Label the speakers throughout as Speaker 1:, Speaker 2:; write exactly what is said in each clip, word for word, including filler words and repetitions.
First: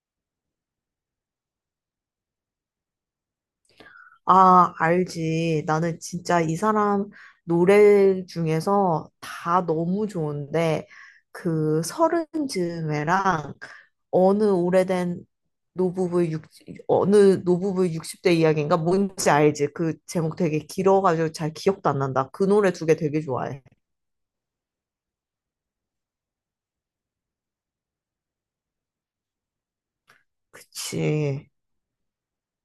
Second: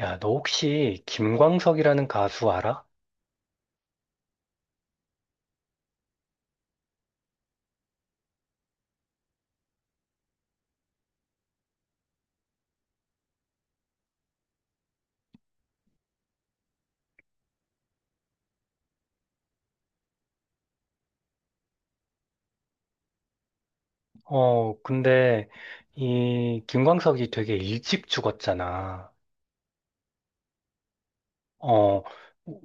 Speaker 1: 야, 너 혹시 김광석이라는 가수 알아?
Speaker 2: 아, 알지. 나는 진짜 이 사람 노래 중에서 다 너무 좋은데, 그 서른 즈음에랑 어느 오래된 노부부의 육, 어느 노부부의 육십 대 이야기인가? 뭔지 알지? 그 제목 되게 길어가지고 잘 기억도 안 난다. 그 노래 두 개 되게 좋아해.
Speaker 1: 어, 근데 이 김광석이 되게 일찍 죽었잖아.
Speaker 2: 그치.
Speaker 1: 어,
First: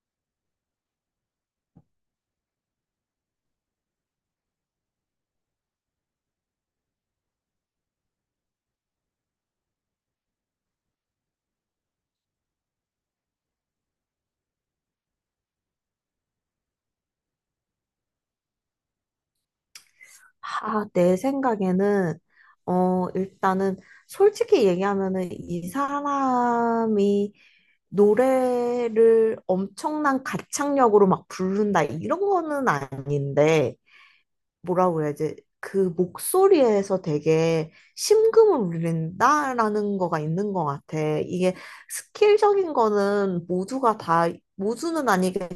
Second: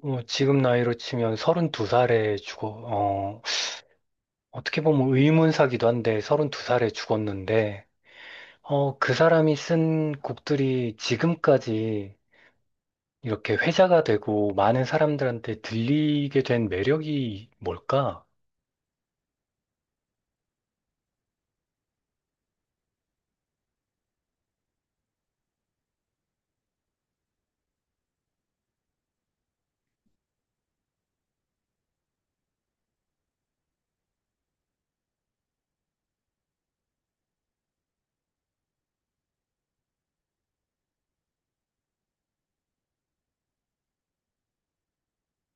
Speaker 1: 어, 지금 나이로 치면 서른두 살에 죽어, 어, 어떻게 보면 의문사기도 한데 서른두 살에 죽었는데, 어, 그 사람이 쓴 곡들이 지금까지 이렇게 회자가 되고 많은 사람들한테 들리게 된 매력이 뭘까?
Speaker 2: 아, 내 생각에는, 어, 일단은 솔직히 얘기하면은 이 사람이 노래를 엄청난 가창력으로 막 부른다 이런 거는 아닌데 뭐라고 해야지 그 목소리에서 되게 심금을 울린다라는 거가 있는 것 같아. 이게 스킬적인 거는 모두가 다 모두는 아니겠지만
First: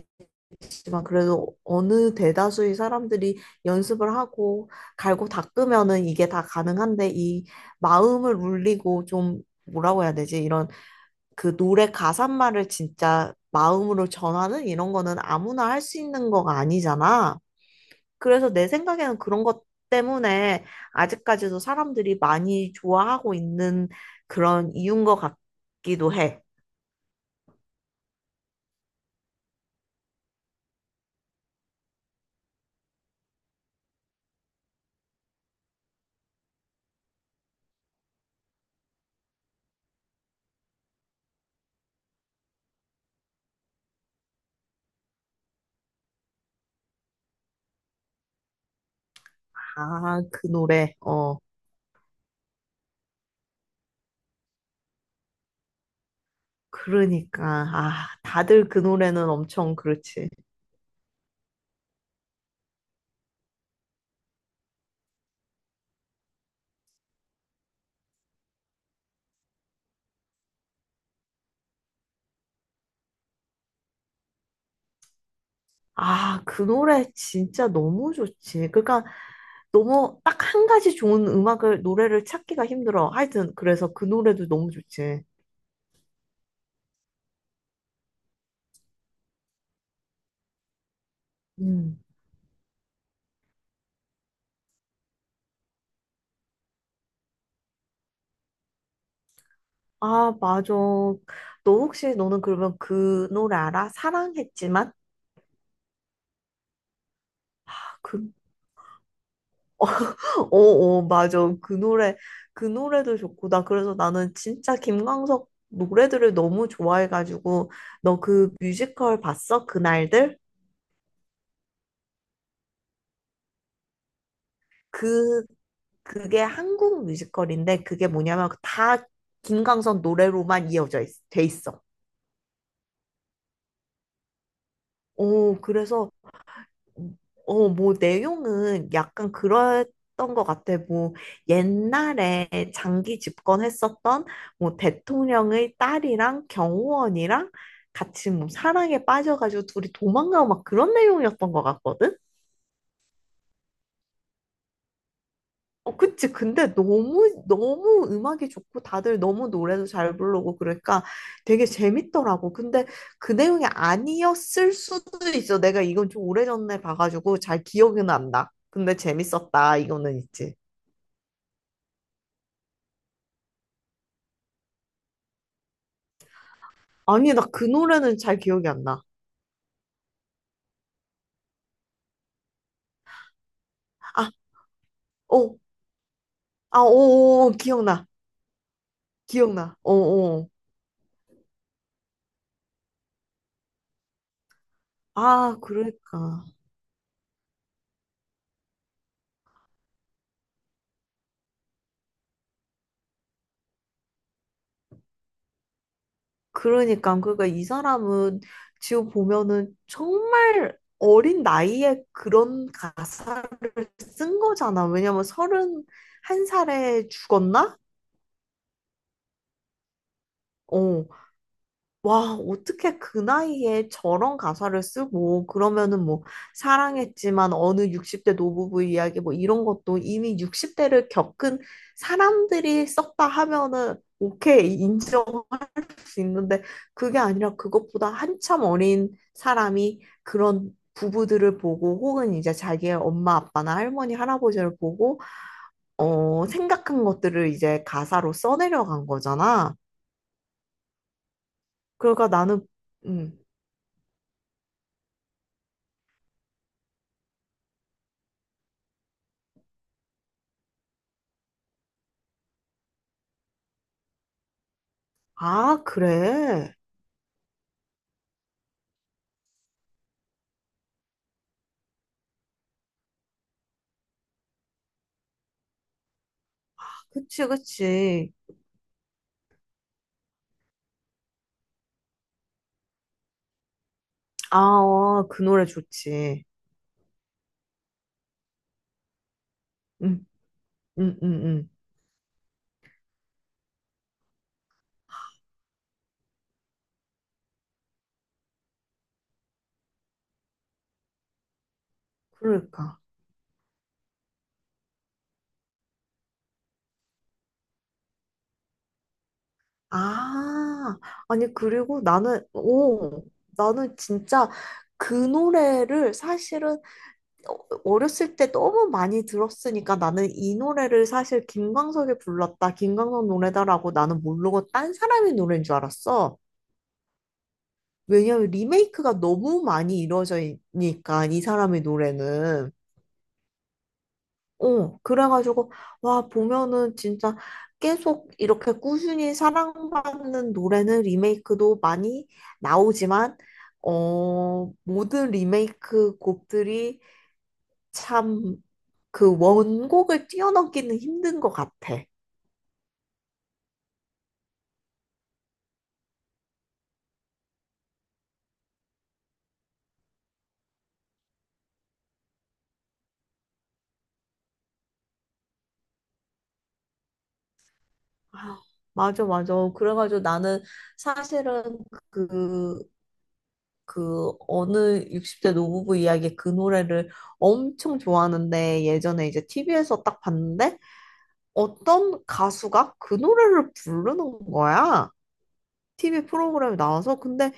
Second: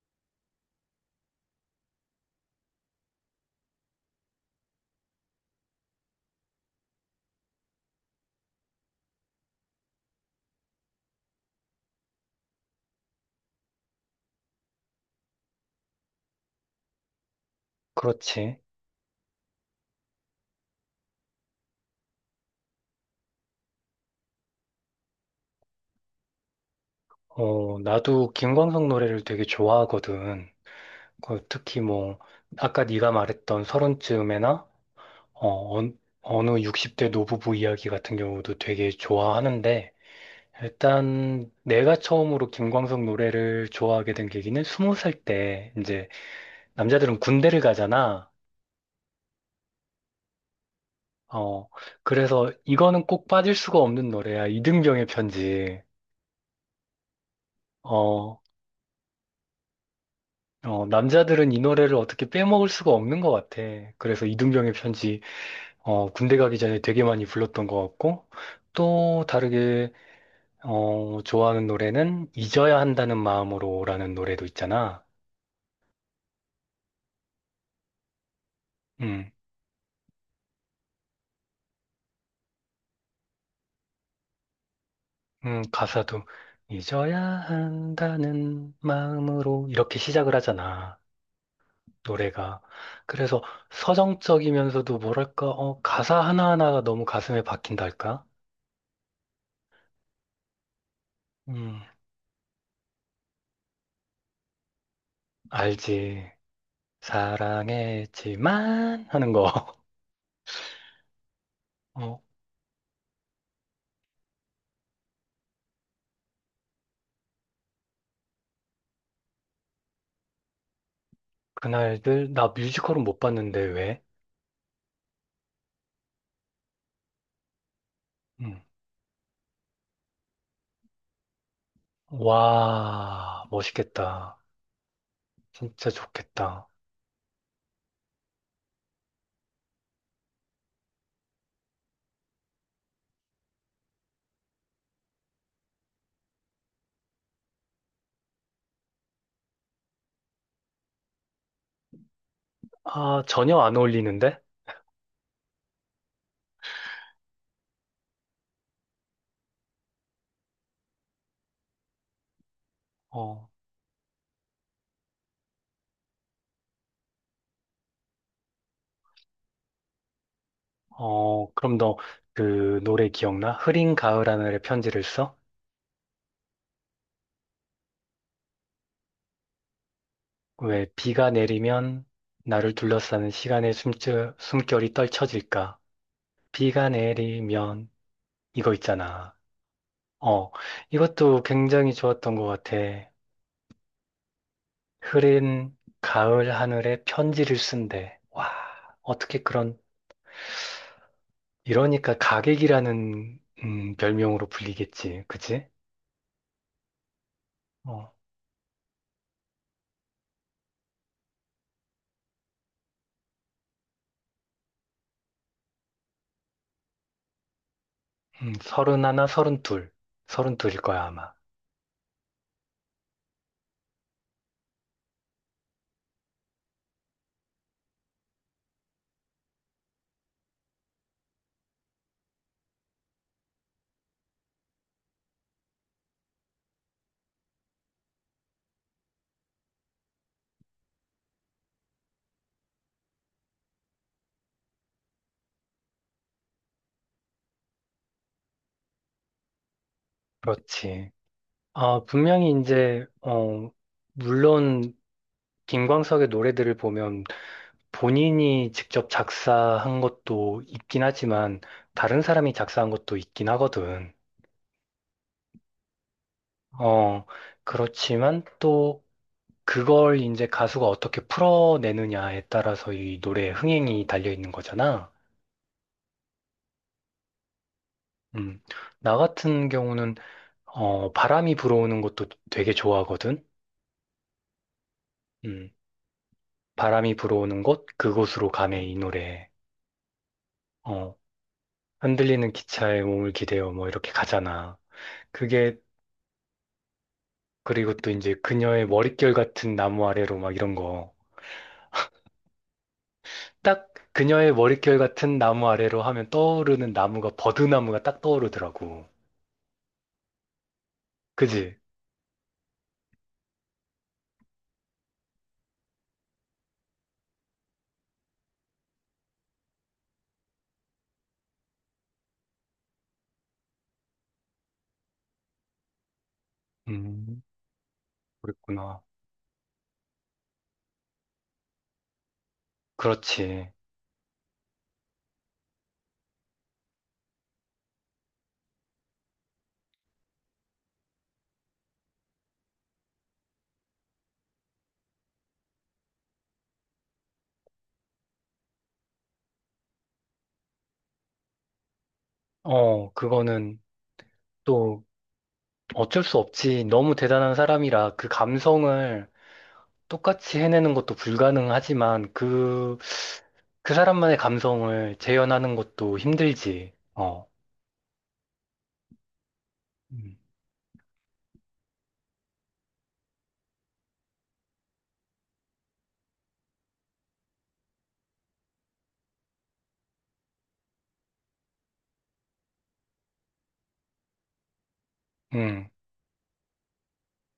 Speaker 2: 그래도 어느 대다수의 사람들이 연습을 하고 갈고 닦으면은 이게 다 가능한데 이 마음을 울리고 좀 뭐라고 해야 되지 이런 그 노래 가사말을 진짜 마음으로 전하는 이런 거는 아무나 할 수 있는 거가 아니잖아. 그래서
Speaker 1: 그렇지.
Speaker 2: 내 생각에는 그런 것 때문에 아직까지도 사람들이 많이 좋아하고 있는 그런 이유인 것 같기도 해.
Speaker 1: 어, 나도 김광석 노래를 되게 좋아하거든. 그 특히 뭐 아까 네가 말했던 서른쯤에나 어, 어- 어느 육십 대 노부부 이야기 같은 경우도 되게 좋아하는데 일단 내가 처음으로 김광석 노래를 좋아하게 된 계기는 스무 살 때 이제 남자들은 군대를 가잖아.
Speaker 2: 아, 그 노래. 어,
Speaker 1: 어 그래서 이거는 꼭 빠질 수가 없는 노래야. 이등병의 편지.
Speaker 2: 그러니까. 아,
Speaker 1: 어,
Speaker 2: 다들 그 노래는 엄청 그렇지.
Speaker 1: 어 남자들은 이 노래를 어떻게 빼먹을 수가 없는 것 같아. 그래서 이등병의 편지 어, 군대 가기 전에 되게 많이 불렀던 것 같고, 또 다르게, 어, 좋아하는 노래는 잊어야 한다는 마음으로라는 노래도 있잖아.
Speaker 2: 아, 그 노래 진짜 너무 좋지. 그러니까
Speaker 1: 음,
Speaker 2: 너무 딱 한 가지 좋은 음악을, 노래를 찾기가 힘들어. 하여튼, 그래서 그 노래도 너무 좋지.
Speaker 1: 음, 가사도 잊어야 한다는 마음으로 이렇게 시작을 하잖아.
Speaker 2: 음.
Speaker 1: 노래가. 그래서 서정적이면서도 뭐랄까, 어, 가사 하나하나가 너무 가슴에 박힌달까?
Speaker 2: 아, 맞아. 너
Speaker 1: 음,
Speaker 2: 혹시 너는 그러면 그 노래 알아? 사랑했지만?
Speaker 1: 알지.
Speaker 2: 아, 그,
Speaker 1: 사랑했지만 하는 거.
Speaker 2: 어, 어, 맞아. 그 노래,
Speaker 1: 어,
Speaker 2: 그 노래도 좋고. 나 그래서 나는 진짜 김광석 노래들을 너무 좋아해가지고. 너 그 뮤지컬 봤어? 그날들?
Speaker 1: 그날들, 나 뮤지컬은 못 봤는데 왜?
Speaker 2: 그, 그게 한국 뮤지컬인데 그게 뭐냐면
Speaker 1: 음.
Speaker 2: 다 김광석 노래로만 이어져 있, 돼 있어.
Speaker 1: 와, 멋있겠다.
Speaker 2: 오,
Speaker 1: 진짜
Speaker 2: 그래서
Speaker 1: 좋겠다.
Speaker 2: 어, 뭐, 내용은 약간 그랬던 것 같아. 뭐, 옛날에 장기 집권했었던 뭐, 대통령의 딸이랑 경호원이랑 같이 뭐, 사랑에 빠져가지고 둘이 도망가고 막 그런 내용이었던 것 같거든?
Speaker 1: 아, 전혀 안 어울리는데?
Speaker 2: 어, 그치. 근데 너무, 너무 음악이 좋고 다들 너무 노래도 잘 부르고 그러니까 되게 재밌더라고. 근데 그
Speaker 1: 어,
Speaker 2: 내용이 아니었을 수도 있어. 내가 이건 좀 오래전에 봐가지고 잘 기억은 안 나. 근데 재밌었다. 이거는 있지.
Speaker 1: 어, 그럼 너 그 노래 기억나? 흐린 가을 하늘의 편지를 써?
Speaker 2: 아니, 나 그 노래는 잘 기억이 안 나.
Speaker 1: 왜 비가 내리면 나를 둘러싸는 시간의
Speaker 2: 아,
Speaker 1: 숨결, 숨결이
Speaker 2: 어,
Speaker 1: 떨쳐질까?
Speaker 2: 아,
Speaker 1: 비가
Speaker 2: 오, 오,
Speaker 1: 내리면
Speaker 2: 기억나.
Speaker 1: 이거 있잖아.
Speaker 2: 기억나. 어, 어.
Speaker 1: 어, 이것도 굉장히 좋았던 것 같아.
Speaker 2: 아,
Speaker 1: 흐린
Speaker 2: 그러니까.
Speaker 1: 가을 하늘에 편지를 쓴대. 와, 어떻게 그런 이러니까 가객이라는 음, 별명으로 불리겠지. 그치?
Speaker 2: 그러니까. 그러니까 이
Speaker 1: 어,
Speaker 2: 사람은 지금 보면은 정말 어린 나이에 그런 가사 쓴 거잖아. 왜냐면 서른 한 살에 죽었나?
Speaker 1: 음, 서른하나, 서른둘. 서른둘일 거야,
Speaker 2: 어,
Speaker 1: 아마.
Speaker 2: 와, 어떻게 그 나이에 저런 가사를 쓰고, 그러면은 뭐, 사랑했지만 어느 육십 대 노부부 이야기 뭐 이런 것도 이미 육십 대를 겪은 사람들이 썼다 하면은, 오케이, 인정할 수 있는데, 그게 아니라 그것보다 한참 어린 사람이 그런 부부들을 보고, 혹은 이제 자기의 엄마, 아빠나 할머니, 할아버지를 보고, 어, 생각한 것들을 이제 가사로 써내려간 거잖아.
Speaker 1: 그렇지. 아,
Speaker 2: 그러니까
Speaker 1: 분명히
Speaker 2: 나는,
Speaker 1: 이제,
Speaker 2: 음,
Speaker 1: 어, 물론 김광석의 노래들을 보면 본인이 직접 작사한 것도 있긴 하지만 다른 사람이 작사한 것도 있긴 하거든.
Speaker 2: 아, 그래.
Speaker 1: 어, 그렇지만 또 그걸 이제 가수가 어떻게 풀어내느냐에 따라서 이 노래의 흥행이 달려 있는 거잖아.
Speaker 2: 그치, 그치.
Speaker 1: 음, 나 같은 경우는 어, 바람이 불어오는 것도 되게 좋아하거든.
Speaker 2: 아, 어, 그 노래
Speaker 1: 음,
Speaker 2: 좋지.
Speaker 1: 바람이 불어오는 곳 그곳으로 가네 이 노래.
Speaker 2: 응, 응,
Speaker 1: 어,
Speaker 2: 응, 응.
Speaker 1: 흔들리는 기차에 몸을 기대어 뭐 이렇게 가잖아. 그게 그리고 또 이제 그녀의 머릿결 같은 나무 아래로 막 이런 거.
Speaker 2: 그러니까.
Speaker 1: 딱 그녀의 머릿결 같은 나무 아래로 하면 떠오르는 나무가 버드나무가 딱 떠오르더라고.
Speaker 2: 아, 아니,
Speaker 1: 그지?
Speaker 2: 그리고 나는, 오, 나는 진짜 그 노래를 사실은 어- 어렸을 때 너무 많이 들었으니까 나는 이 노래를 사실 김광석이 불렀다, 김광석 노래다라고 나는 모르고 딴 사람의 노래인 줄 알았어.
Speaker 1: 음,
Speaker 2: 왜냐면
Speaker 1: 그랬구나.
Speaker 2: 리메이크가 너무 많이 이루어져 있으니까 이 사람의 노래는
Speaker 1: 그렇지.
Speaker 2: 어 그래가지고 와 보면은 진짜 계속 이렇게 꾸준히 사랑받는 노래는 리메이크도 많이 나오지만 어 모든 리메이크 곡들이 참 그 원곡을 뛰어넘기는 힘든 것 같아.
Speaker 1: 어, 그거는 또 어쩔 수 없지. 너무 대단한 사람이라 그 감성을 똑같이 해내는 것도 불가능하지만 그, 그 사람만의 감성을 재현하는 것도 힘들지. 어.
Speaker 2: 아, 맞아 맞아. 그래가지고
Speaker 1: 음.
Speaker 2: 나는 사실은 그 그 어느 육십 대 노부부 이야기 그 노래를 엄청 좋아하는데 예전에 이제 티비에서 딱 봤는데 어떤 가수가 그 노래를 부르는 거야.
Speaker 1: 음.
Speaker 2: 티비 프로그램에 나와서 근데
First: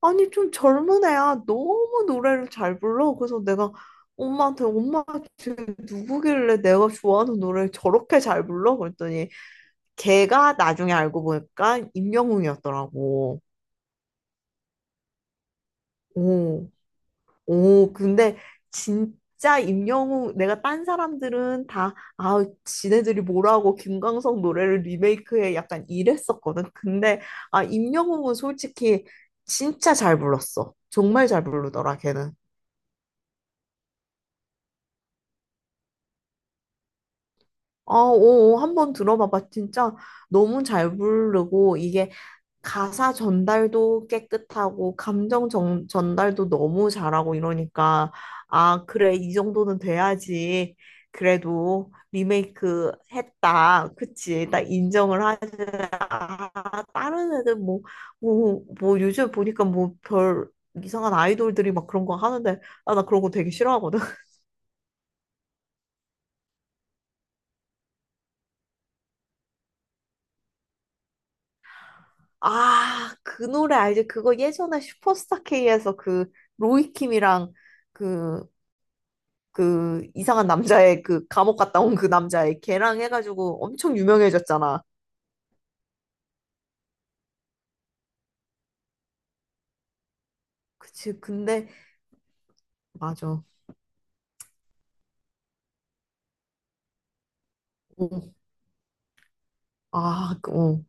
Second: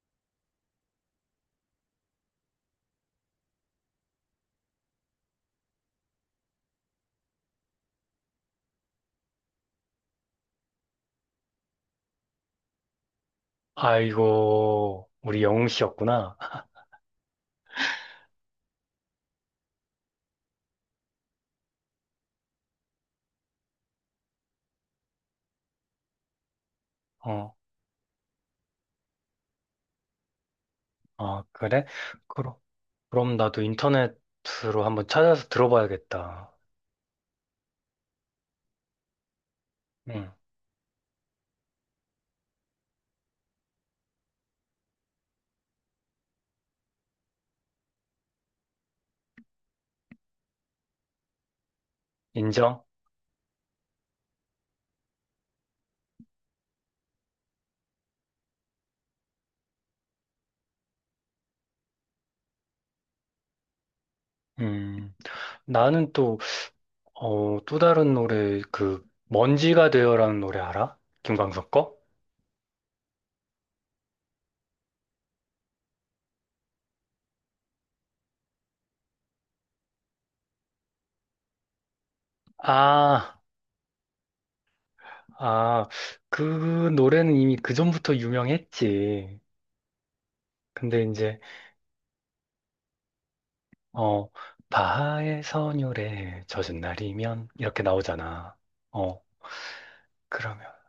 Speaker 2: 아니 좀 젊은 애야 너무 노래를 잘 불러. 그래서 내가 엄마한테 엄마 지금 누구길래 내가 좋아하는 노래를 저렇게 잘 불러? 그랬더니 걔가 나중에 알고 보니까 임영웅이었더라고.
Speaker 1: 아이고, 우리 영웅 씨였구나.
Speaker 2: 오. 오, 근데 진짜 임영웅, 내가 딴 사람들은 다, 아, 지네들이 뭐라고 김광석 노래를 리메이크해 약간 이랬었거든. 근데,
Speaker 1: 어,
Speaker 2: 아, 임영웅은 솔직히 진짜 잘 불렀어. 정말
Speaker 1: 어,
Speaker 2: 잘
Speaker 1: 그래?
Speaker 2: 부르더라, 걔는.
Speaker 1: 그럼, 그럼, 나도 인터넷으로 한번 찾아서 들어봐야겠다.
Speaker 2: 아, 오, 오, 한번 들어봐봐. 진짜
Speaker 1: 응
Speaker 2: 너무 잘 부르고, 이게 가사 전달도 깨끗하고 감정 전, 전달도 너무 잘하고 이러니까 아 그래 이 정도는 돼야지 그래도
Speaker 1: 인정?
Speaker 2: 리메이크 했다 그치 나 인정을 하자. 아, 다른 애들 뭐 뭐 뭐 요즘 보니까 뭐 별 이상한 아이돌들이 막 그런 거 하는데 아 나 그런 거 되게 싫어하거든
Speaker 1: 음. 나는 또, 어, 또 다른 노래, 그, 먼지가 되어라는 노래 알아? 김광석 거?
Speaker 2: 아 그 노래 알지 그거 예전에 슈퍼스타 K에서 그 로이킴이랑 그 그 이상한 남자의 그 감옥 갔다 온 그 남자의 걔랑
Speaker 1: 아.
Speaker 2: 해가지고 엄청 유명해졌잖아.
Speaker 1: 아, 그 노래는 이미 그전부터 유명했지. 근데
Speaker 2: 그치.
Speaker 1: 이제,
Speaker 2: 근데 맞아.
Speaker 1: 어, 바하의 선율에 젖은 날이면 이렇게
Speaker 2: 어.
Speaker 1: 나오잖아. 어,
Speaker 2: 아, 그,
Speaker 1: 그러면
Speaker 2: 어.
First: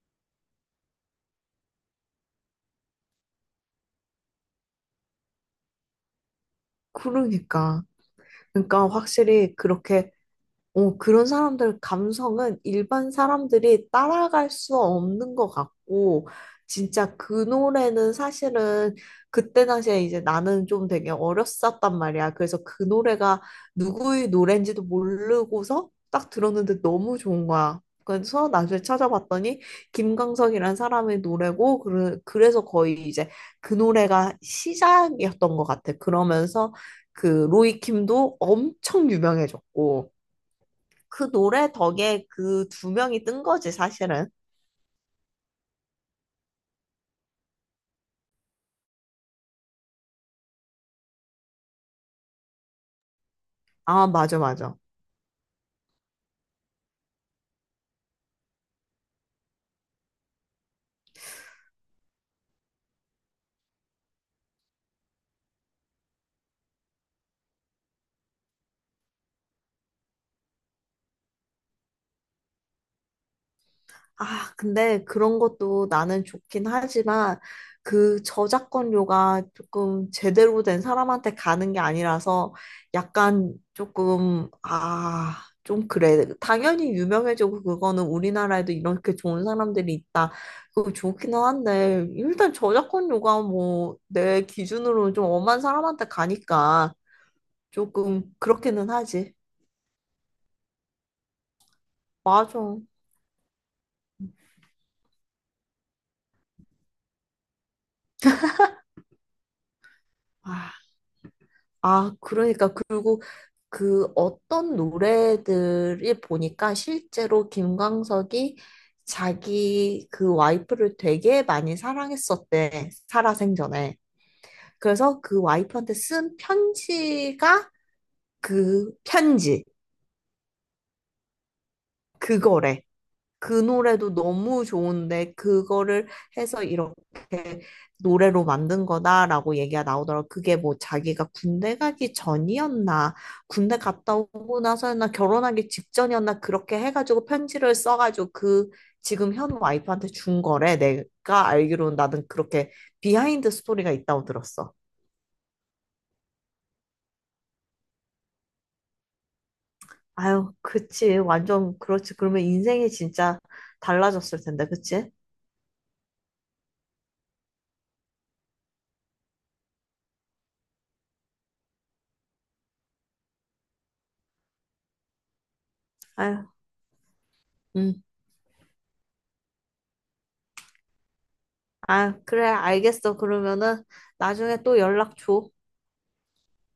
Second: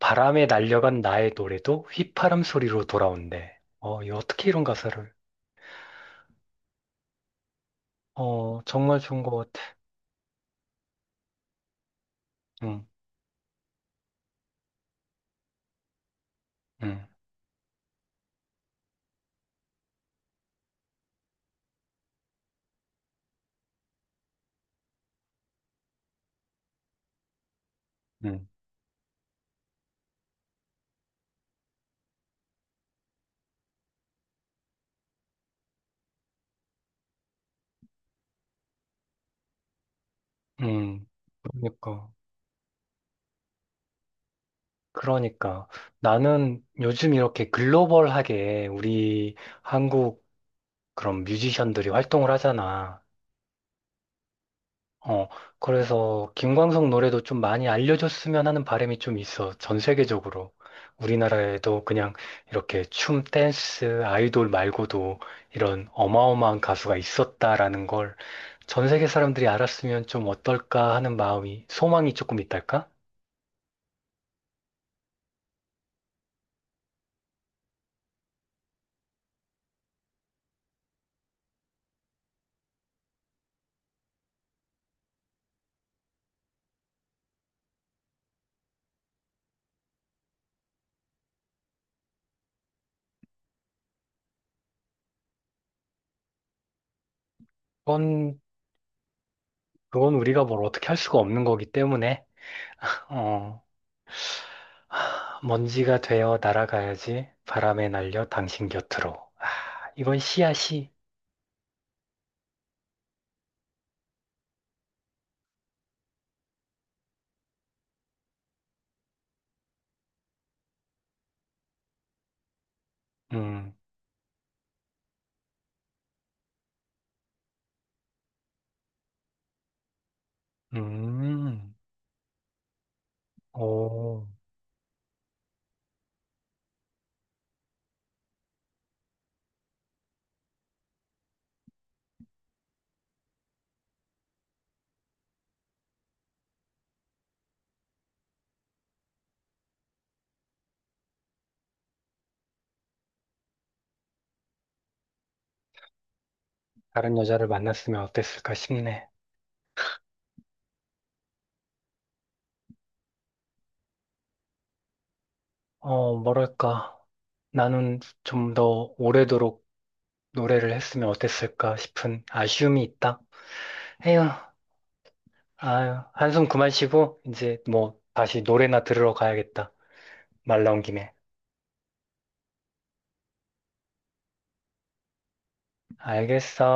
Speaker 1: 바람에 날려간 나의 노래도 휘파람 소리로 돌아온대. 어, 이 어떻게 이런 가사를?
Speaker 2: 그러니까.
Speaker 1: 어,
Speaker 2: 그러니까
Speaker 1: 정말 좋은 것
Speaker 2: 확실히
Speaker 1: 같아.
Speaker 2: 그렇게 어, 그런 사람들 감성은
Speaker 1: 응,
Speaker 2: 일반 사람들이 따라갈 수 없는 것 같고,
Speaker 1: 응,
Speaker 2: 진짜 그 노래는 사실은 그때 당시에 이제 나는 좀 되게 어렸었단 말이야. 그래서 그 노래가 누구의 노래인지도 모르고서 딱 들었는데 너무 좋은 거야.
Speaker 1: 응,
Speaker 2: 그래서 나중에 찾아봤더니 김광석이라는 사람의 노래고, 그래- 그래서 거의 이제 그 노래가 시작이었던 것 같아. 그러면서 그 로이킴도 엄청 유명해졌고,
Speaker 1: 응.
Speaker 2: 그 노래
Speaker 1: 그러니까.
Speaker 2: 덕에 그 두 명이 뜬 거지, 사실은.
Speaker 1: 그러니까 나는 요즘 이렇게 글로벌하게 우리 한국 그런 뮤지션들이 활동을 하잖아.
Speaker 2: 아, 맞아, 맞아.
Speaker 1: 어, 그래서 김광석 노래도 좀 많이 알려줬으면 하는 바람이 좀 있어. 전 세계적으로. 우리나라에도 그냥 이렇게 춤, 댄스, 아이돌 말고도 이런 어마어마한 가수가 있었다라는 걸 전 세계 사람들이 알았으면 좀 어떨까 하는 마음이, 소망이 조금 있달까?
Speaker 2: 아, 근데 그런 것도 나는 좋긴 하지만 그 저작권료가 조금 제대로 된 사람한테 가는 게 아니라서 약간 조금, 아, 좀 그래. 당연히 유명해지고 그거는 우리나라에도 이렇게 좋은 사람들이 있다. 그거 좋기는 한데 일단 저작권료가 뭐 내 기준으로는 좀 엄한 사람한테 가니까 조금
Speaker 1: 그건,
Speaker 2: 그렇기는 하지.
Speaker 1: 그건 우리가 뭘 어떻게 할 수가 없는 거기 때문에,
Speaker 2: 맞아.
Speaker 1: 어, 하, 먼지가 되어 날아가야지 바람에 날려 당신 곁으로. 아, 이건 시야
Speaker 2: 아,
Speaker 1: 시.
Speaker 2: 아, 그러니까 그리고 그 어떤 노래들이 보니까 실제로 김광석이 자기 그 와이프를 되게 많이 사랑했었대.
Speaker 1: 음.
Speaker 2: 살아생전에. 그래서 그 와이프한테 쓴 편지가 그 편지
Speaker 1: 음,
Speaker 2: 그거래. 그 노래도
Speaker 1: 오,
Speaker 2: 너무 좋은데 그거를 해서 이렇게 노래로 만든 거다라고 얘기가 나오더라고. 그게 뭐 자기가 군대 가기 전이었나, 군대 갔다 오고 나서였나, 결혼하기 직전이었나 그렇게 해가지고 편지를 써가지고 그 지금 현 와이프한테 준 거래. 내가 알기로는 나는 그렇게 비하인드 스토리가 있다고 들었어.
Speaker 1: 다른 여자를 만났으면 어땠을까 싶네.
Speaker 2: 아유, 그치. 완전 그렇지. 그러면 인생이 진짜 달라졌을 텐데, 그치?
Speaker 1: 어, 뭐랄까. 나는 좀 더 오래도록 노래를 했으면 어땠을까 싶은 아쉬움이 있다. 에휴, 아유, 한숨
Speaker 2: 아유.
Speaker 1: 그만 쉬고, 이제 뭐,
Speaker 2: 음.
Speaker 1: 다시 노래나 들으러 가야겠다. 말 나온 김에.
Speaker 2: 아, 그래, 알겠어. 그러면은 나중에 또 연락 줘.
Speaker 1: 알겠어.